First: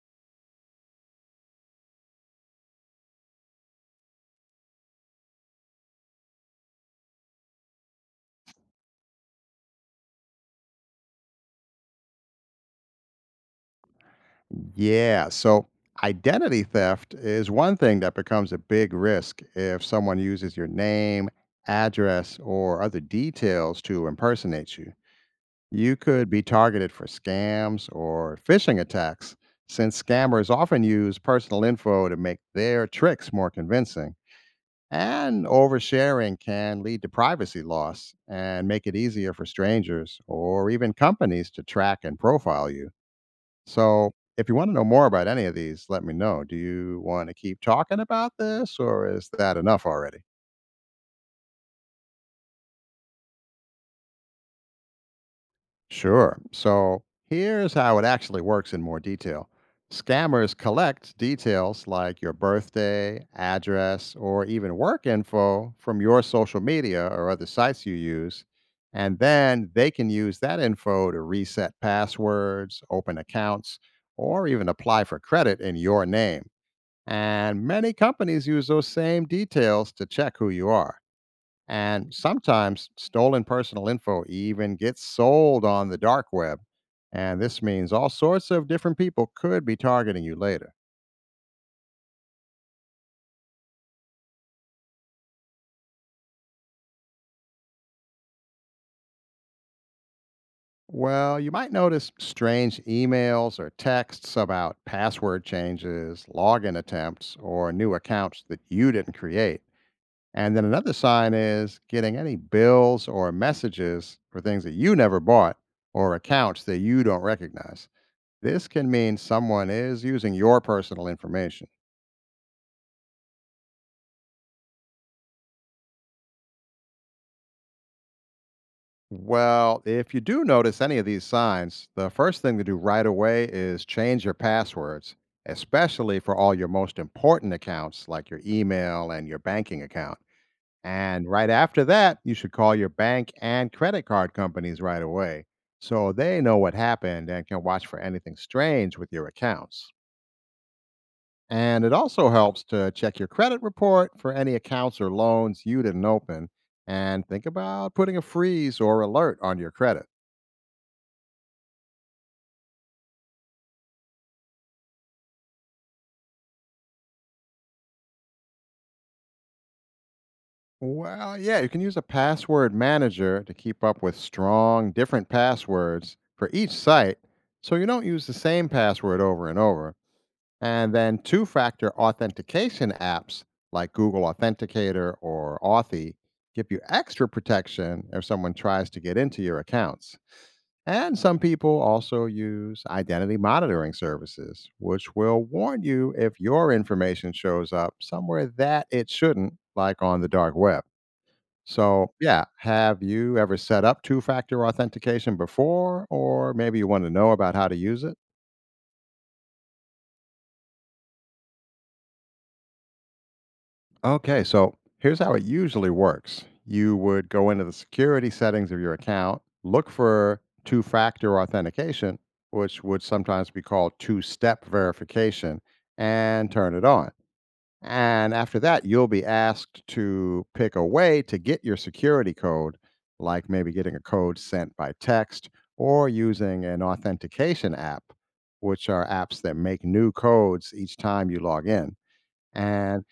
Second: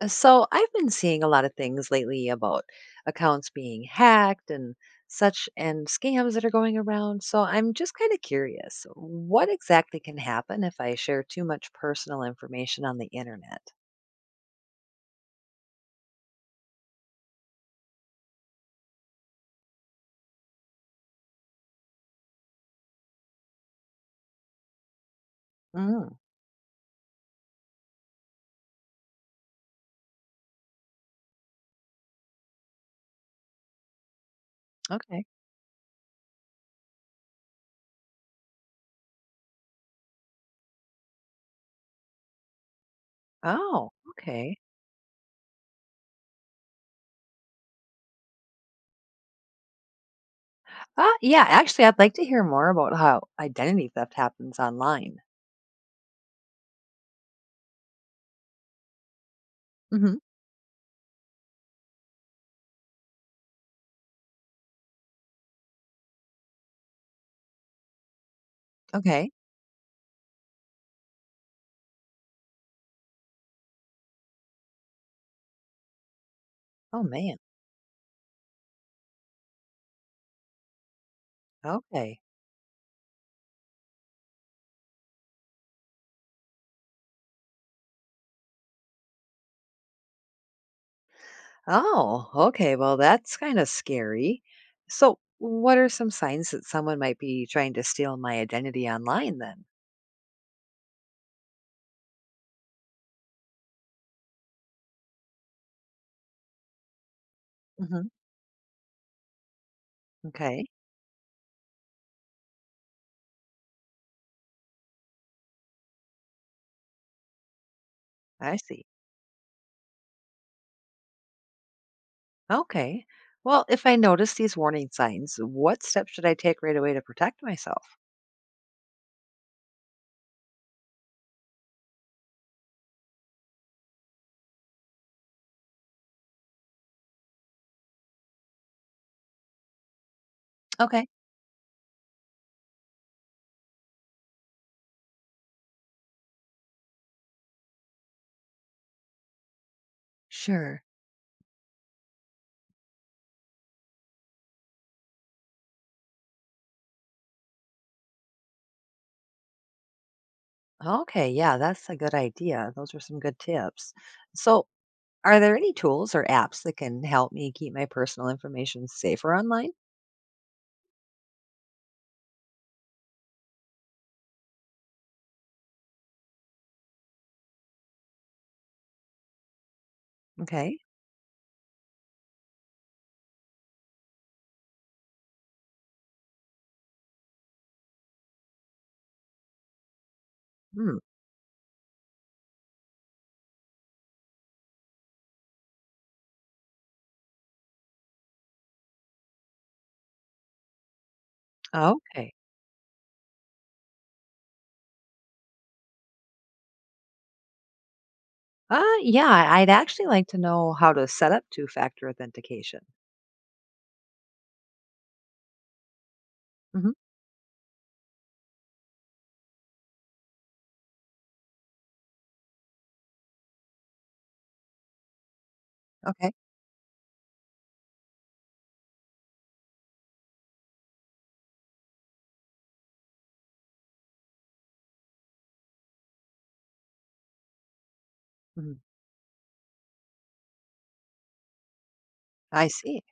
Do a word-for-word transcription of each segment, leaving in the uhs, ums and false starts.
Uh, So I've been seeing a lot of things lately about accounts being hacked and such, and scams that are going around. So I'm just kind of curious, what exactly can happen if I share too much personal information on the internet? Yeah. So identity theft is one thing that becomes a big risk if someone uses your name, address, or other details to impersonate you. You Mm, could be targeted for scams or phishing attacks, since scammers often use personal info to make their tricks more convincing. okay. And oversharing can lead to privacy loss and make it easier for strangers or even companies to track and profile you. Oh, So, if you okay. want to know more about any of these, let me know. Do you want to keep talking about this or is that enough already? Uh, yeah, actually, I'd like to hear more about how identity theft happens online. Sure. So, here's how it actually works in more detail. Hmm. Scammers collect details like your birthday, address, or even work info from your social media or other sites you use. And Okay. then they can use that info to reset passwords, open accounts, or even apply for credit in your name. Oh, man. And many companies use those same details to check who you are. And Okay. sometimes stolen personal info even gets sold on the dark web. And this means all sorts of different people could be targeting you later. Oh, okay. Well, that's kind of scary. So, what are some signs that someone might be trying to steal my identity online then? Well, you might notice strange emails or texts about password changes, login attempts, or new Hmm. accounts that you didn't create. And Okay, then another sign is getting any bills or messages for things that you never bought or accounts that you don't recognize. I This see. can mean someone is using your personal information. Okay. Well, if I notice these warning signs, what steps should I take right away to protect myself? Well, if you do notice any of these signs, the first thing to do right away is change your passwords, especially for all your most important accounts like your email and your banking account. Okay, And right after that, you should call your bank and credit card companies right away so they know what happened and can watch for anything strange with your accounts. sure. And it also helps to check your credit report for any accounts or loans you didn't open and think about putting a freeze or alert on your credit. Okay, yeah, that's a good idea. Those are some good tips. So, are there any tools or apps that can help me keep my personal information safer online? Well, yeah, you can use a password manager to keep up with strong, different passwords for each site so you don't use the same password over and over. Okay. And then two factor authentication apps like Google Authenticator or Authy give you extra protection if someone tries to get into your accounts. Hmm. And some people also use identity monitoring services, which will warn you if your information shows up somewhere that it shouldn't, like on the dark web. So, Okay. yeah, have you ever set up two factor authentication before, or maybe you want to know about how to use it? Uh, yeah, I'd actually like to know how to set up two-factor authentication. Okay, so here's how it usually works. Hmm. You would go into the security settings of your account, look for two factor authentication, which would sometimes be called two step verification, Okay. and turn it on. And after that, you'll be asked to pick a way to get your security code, like maybe getting a code sent by text or using an authentication app, Mhm. which are apps that make new codes each time you log in. I see. And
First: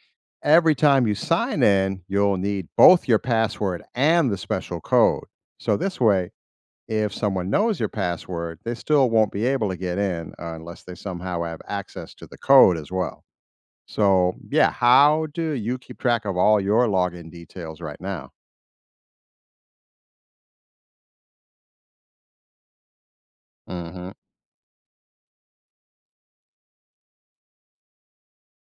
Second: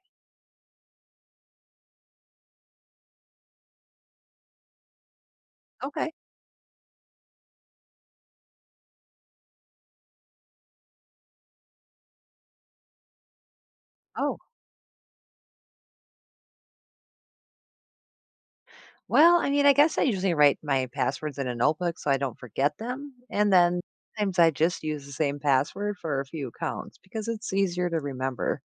every time you sign in, you'll need both your password and the special code. So this Okay. way, if someone knows your password, they still won't be able to get in uh, unless they somehow have access to the code as well. So, Oh, yeah, how do you keep track of all your login details right now? well, I mean, I guess I usually write my passwords in a notebook so I don't forget them. And then Hmm. sometimes I just use the same password for a few accounts because it's easier to remember.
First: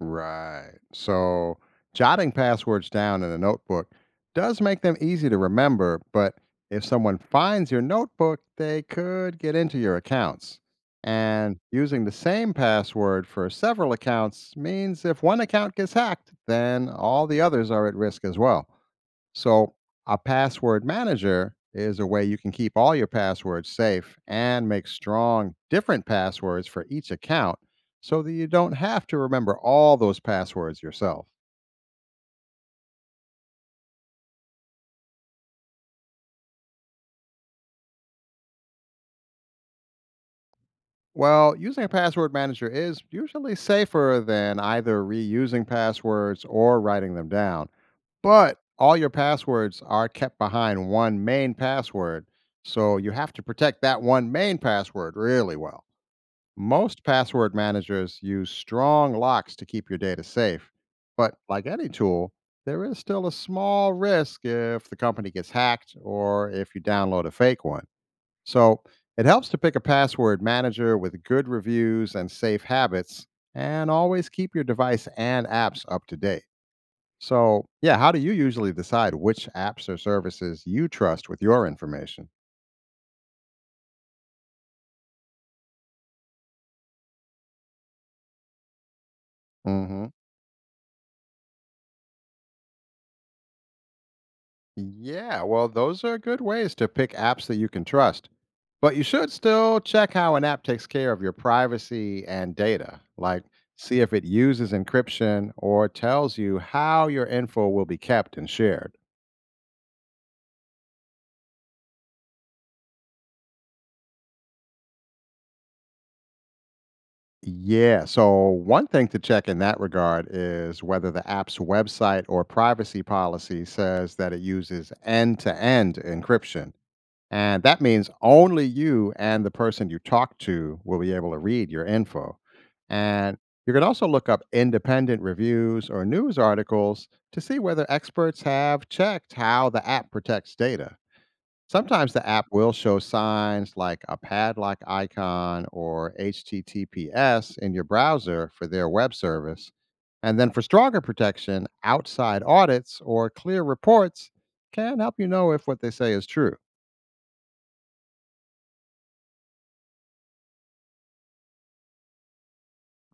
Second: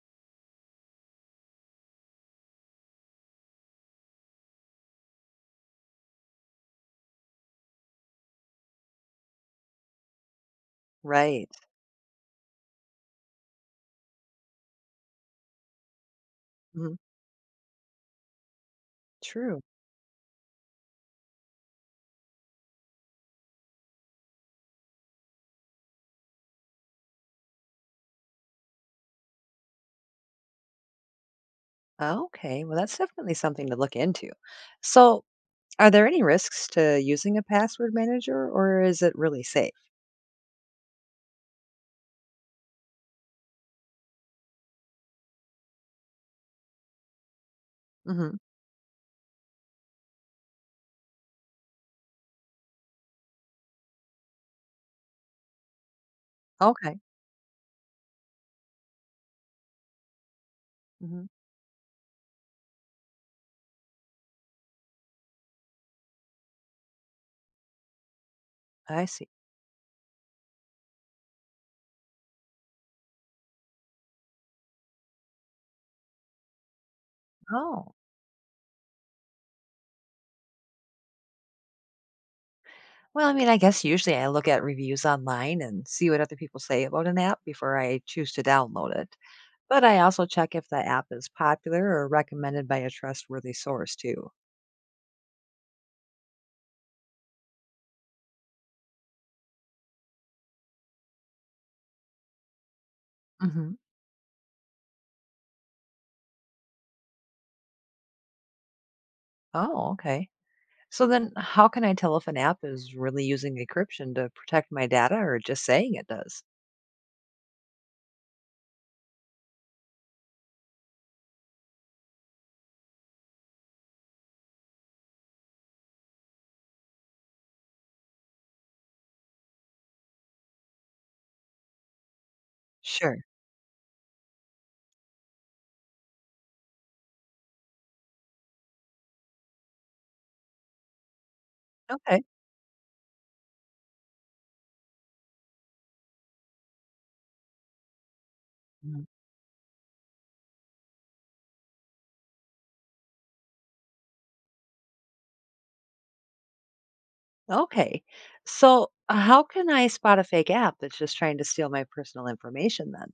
Right. So jotting passwords down in a notebook does make them easy to remember, but if someone finds your notebook, they could get into your accounts. Right. And using the same password for several accounts means if one account gets hacked, then Hmm. all the others are at risk as well. True. So, a password manager is a way you can keep all your passwords safe and make strong, different passwords for each account so that you don't have to remember all those passwords yourself. Okay. Well, that's definitely something to look into. So, are there any risks to using a password manager, or is it really safe? Well, using a password manager is usually safer than either reusing passwords or writing them down. Hmm. But all your passwords are kept behind one main password, so you have to protect that one main password really well. Okay. Most password managers use strong locks to keep your data safe, Hmm. but like any tool, there is still a small risk if the company gets hacked or if you download a fake one. So I it see. helps to pick a password manager with good reviews and safe habits, and always keep your device and apps up to date. So, Oh. yeah, how do you usually decide which apps or services you trust with your information? Well, I mean, I guess usually I look at reviews online and see what other people say about an app before I choose to download it. But I Hmm. also check if the app is popular or recommended by a trustworthy source, too. Yeah, well, those are good ways to pick apps that you can trust. But you should still check how an app takes care of your privacy and data, like Hmm. see if it uses encryption or tells you how your info will be kept and shared. Oh, okay. So then, how can I tell if an app is really using encryption to protect my data or just saying it does? Yeah, so one thing to check in that regard is whether the app's website or privacy policy says that it uses end to end encryption. And that means only you and the person you talk to will be able to read your info. Sure. And you can also look up independent reviews or news articles to see whether experts have checked how the app protects data. Sometimes Okay. the app will show signs like a padlock icon or H T T P S in your browser for their Mhm. web service. And then for stronger protection, outside audits or clear reports can help you know if what they say is true. Okay. So, uh, how can I spot a fake app that's just trying to steal my personal information then?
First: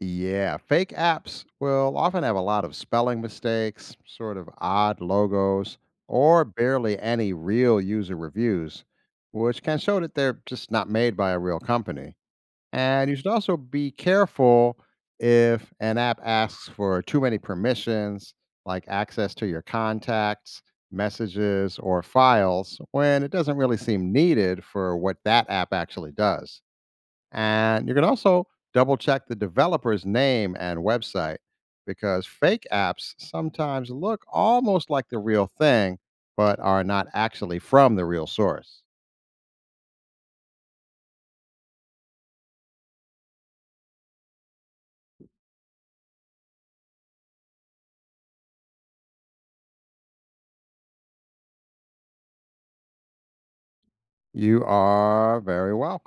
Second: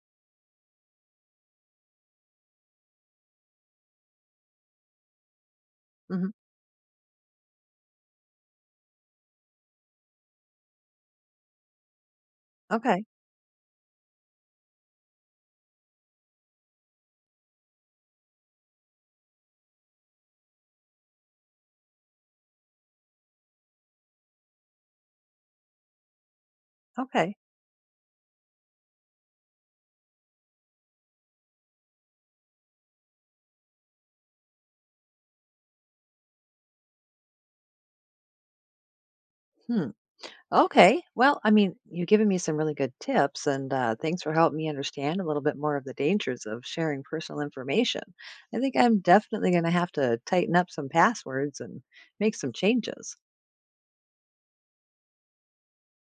Yeah, fake apps will often have a lot of spelling mistakes, sort of odd logos, Mhm. or barely any real user reviews, which can show that they're just not made by a real company. Okay. And you should also be careful if an app asks for too many permissions, like access to your contacts, messages, or files, when it doesn't really seem needed for what that app actually does. Okay. And you can also double check the developer's name and website because fake apps sometimes look almost like the real thing, but are not actually from the real source. Hmm. Okay. Well, I mean, you've given me some really good tips, and uh, thanks for helping me understand a little bit more of the dangers of sharing personal information. I think I'm definitely going to have to tighten up some passwords and make some changes. You are very welcome.